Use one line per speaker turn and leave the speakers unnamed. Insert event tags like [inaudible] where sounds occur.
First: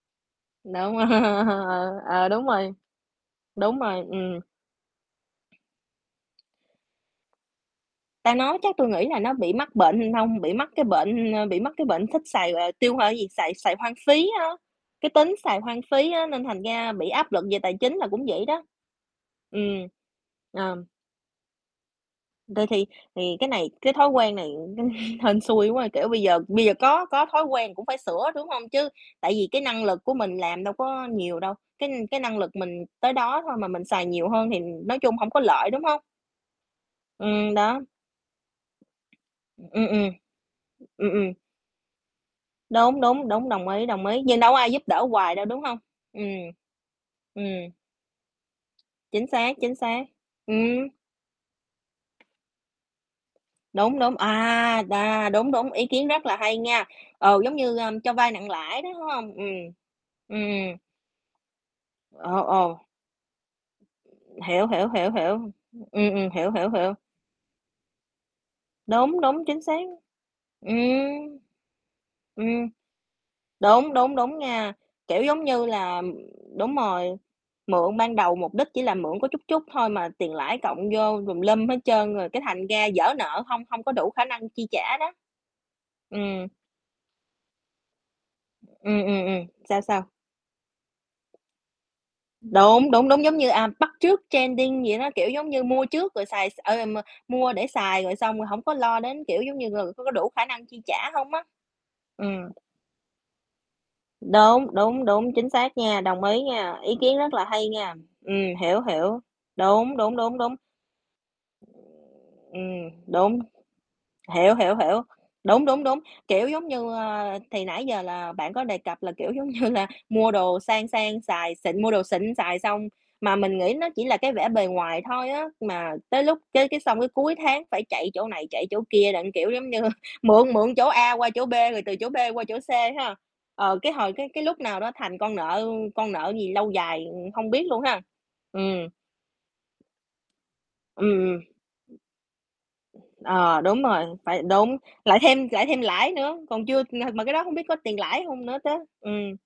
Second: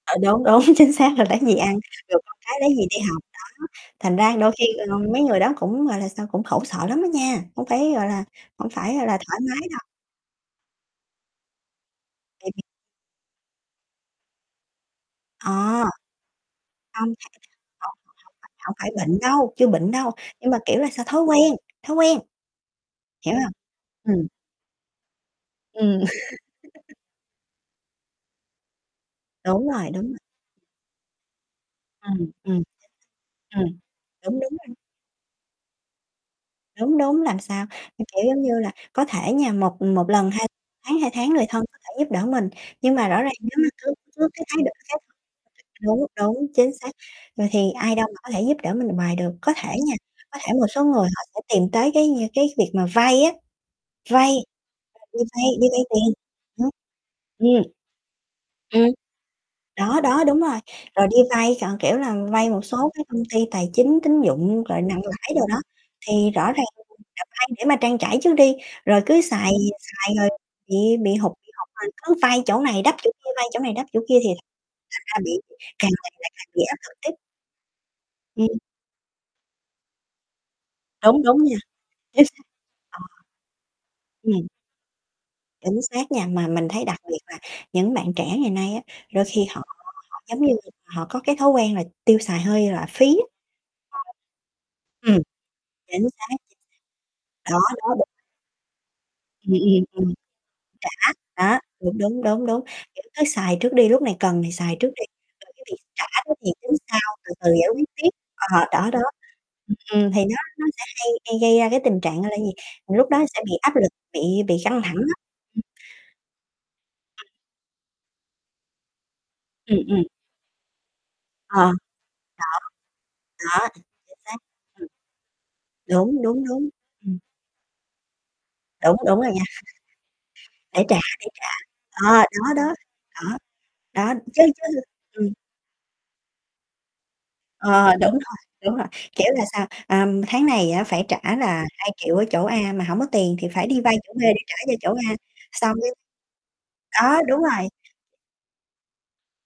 Ừ, đúng, đúng, chính
Đúng [laughs]
xác rồi lấy gì ăn,
ờ,
rồi
ờ,
con
đúng
cái lấy
rồi,
gì đi học. Đó,
đúng rồi,
thành ra
ừm.
đôi khi, ơ, mấy người đó cũng, gọi là sao, cũng khổ sợ lắm á nha, không phải, gọi là,
Ta nói
hổng
chắc tui
phải, gọi
nghĩ
là,
là nó
thoải
bị
mái
mắc
đâu.
bệnh [unintelligible] hông, bị mắc cái bệnh ơ, bị mắc cái bệnh thích xài,
[unintelligible]
ờ, tiêu hao gì, xài xài hoang phí á. Cái tính xài hoang
À,
phí á nên thành ra
hông
bị
[unintelligible]
áp lực về tài chính
hổng
là cũng vậy
phải
đó.
hổng phải bệnh đâu, chưa
Ừm,
bệnh đâu nhưng mà, kiểu,
ờ.
là sao, thói quen, thói quen.
Rồi, thì
Hiểu
thì cái
hông?
này cái thói
Ừm.
quen này [chuckles] hên xui quá,
Ừm.
kiểu, bây giờ bây giờ
[laughs]
có có thói quen cũng phải sửa, đúng hông? Chứ tại vì cái
Đúng
năng
rồi,
lực
đúng
của
rồi.
mình làm đâu có nhiều đâu, cái cái
Ừm,
năng lực
ừm.
mình tới đó thôi
Ừm,
mà mình xài nhiều
đúng, đúng
hơn thì,
rồi.
nói chung hổng có lợi, đúng không?
Đúng, đúng, làm
Ừm,
sao?
đó.
Cái kiểu, giống như là, có thể nha,
Ừm,
một
ừm,
một lần, hai tháng, 2
ừm,
tháng
ừm.
người thân có thể giúp đỡ mình. Nhưng
Đúng,
mà rõ
đúng,
ràng
đúng,
nếu mà
đồng ý,
cứ
đồng ý,
cứ
nhưng
cái
đâu có
thái độ
ai giúp đỡ
[unintelligible]
hoài đâu, đúng hông?
đúng,
Ừm,
đúng, chính xác. Rồi
ừm.
thì ai đâu mà có thể giúp đỡ mình hoài
Chính
được. Có
xác,
thể
chính
nha,
xác.
có thể một số
Ừm.
người họ sẽ tìm tới cái nh cái việc mà vay á,
Đúng, đúng,
vay
à,
[unintelligible] đi
đà,
vay
đúng,
đi
đúng,
vay
ý kiến
tiền.
rất là hay
Ừm,
nha! Ừ, giống
ừm,
như, ơ, cho vay nặng lãi đó,
ừm,
đúng hông? Ừm.
đó, đó, đúng
Ừm,
rồi,
ừm.
rồi đi vay c kiểu là,
Ờ,
vay một
ồ.
số cái công ty tài chính, tín dụng,
Hiểu,
rồi
hiểu,
nặng
hiểu,
lãi
hiểu,
đồ đó,
ừm, ừm,
thì
hiểu,
rõ ràng
hiểu, hiểu.
[unintelligible] là vay để mà trang trải trước đi, rồi cứ
Đúng, đúng,
xài
chính xác.
xài rồi bị bị hụt
Ừm,
bị hụt rồi cứ vay chỗ
ừm.
này đắp chỗ kia, vay chỗ này đắp
Đúng,
chỗ
đúng,
kia thì
đúng nha,
thành ra
kiểu, giống
bị-bị
như
càng
là
ngày lại càng bị
đúng
áp lực
rồi,
tiếp.
mượn ban đầu
Ừm.
mục đích chỉ là mượn có chút chút thôi mà tiền lãi cộng
Đúng,
vô tùm
đúng nha.
lum hết trơn
Chính
rồi cái
xác,
thành ra
ờ.
vỡ nợ hông hông có đủ khả
Ừm.
năng chi trả đó.
Chính xác nha,
Ừm.
mà mình thấy đặc biệt là những bạn trẻ ngày nay á
Ừm,
đôi
ừm,
khi
ừm,
họ
sao, sao?
họ, giống như, họ có cái thói quen là tiêu xài hơi là
Đúng,
phí
đúng, đúng,
á.
giống như, à, bắt trước trending gì đó,
[unintelligible] Ừm,
kiểu, giống như, mua
chính
trước rồi
xác, chính xác,
xài s
chính
ờ, ờ, m
xác.
mua
Đó,
để
đó,
xài
đúng.
rồi xong rồi không có lo đến kiểu
Ừm,
giống như,
ừm,
người có có
ừm.
đủ khả năng chi trả hông á.
Trả, đó, đúng, đúng,
Ừm.
đúng, đúng, kiểu, cứ xài trước đi, lúc này cần thì
Đúng,
xài trước đi.
đúng, đúng, chính
Còn cái
xác
việc
nha,
trả
đồng
đó
ý
thì tính
nha, ý
sau,
kiến
từ
rất là
từ
hay
giải quyết
nha.
tiếp.
Ừm,
Ờ,
hiểu,
đó, đó.
hiểu,
Ừm,
đúng,
ừm,
đúng,
thì nó
đúng, đúng.
nó sẽ hay hay gây ra cái tình trạng, gọi là gì,
Ừm,
lúc đó
đúng,
sẽ bị áp lực bị
hiểu,
bị
hiểu,
căng thẳng
hiểu,
á, ừm.
đúng, đúng, đúng. Kiểu, giống như,
Ừm.
ơ, thì nãy giờ là bạn có đề cập là, kiểu, giống như
Ừm,
là
ừm.
mua đồ sang sang xài
Ờ, đó,
xịn mua đồ xịn xài xong, mà mình
đó,
nghĩ nó chỉ là
chính
cái
xác.
vẻ bề
Ừm.
ngoài thôi á, mà
Đúng,
tới lúc
đúng,
cái
đúng,
cái xong cái
ừm.
cuối tháng phải chạy chỗ này, chạy chỗ
Đúng,
kia,
đúng rồi
đặng
nha.
kiểu, giống như, mượn
[chuckles]
mượn
Để
chỗ
trả,
A
để
qua
trả,
chỗ B, rồi từ chỗ
ờ,
B qua
đó,
chỗ C
đó,
ha,
đó,
ờ, cái
đó,
hồi cái
chứ
cái lúc
chứ
nào đó thành
ừm.
con nợ con nợ gì lâu dài hông biết luôn
Ờ,
ha.
đúng rồi, đúng rồi,
Ừm.
kiểu là sao, à, tháng này á, phải
Ừm,
trả
ừm.
là 2.000.000 ở chỗ A mà hổng có tiền thì
Ờ,
phải đi
đúng
vay
rồi,
chỗ B để
phải
trả cho
đúng,
chỗ A,
lại thêm lại
xong
thêm
cái
lãi nữa, còn chưa h
đó,
mà cái
đúng
đó hông biết
rồi.
có tiền lãi hông nữa chớ, ừm.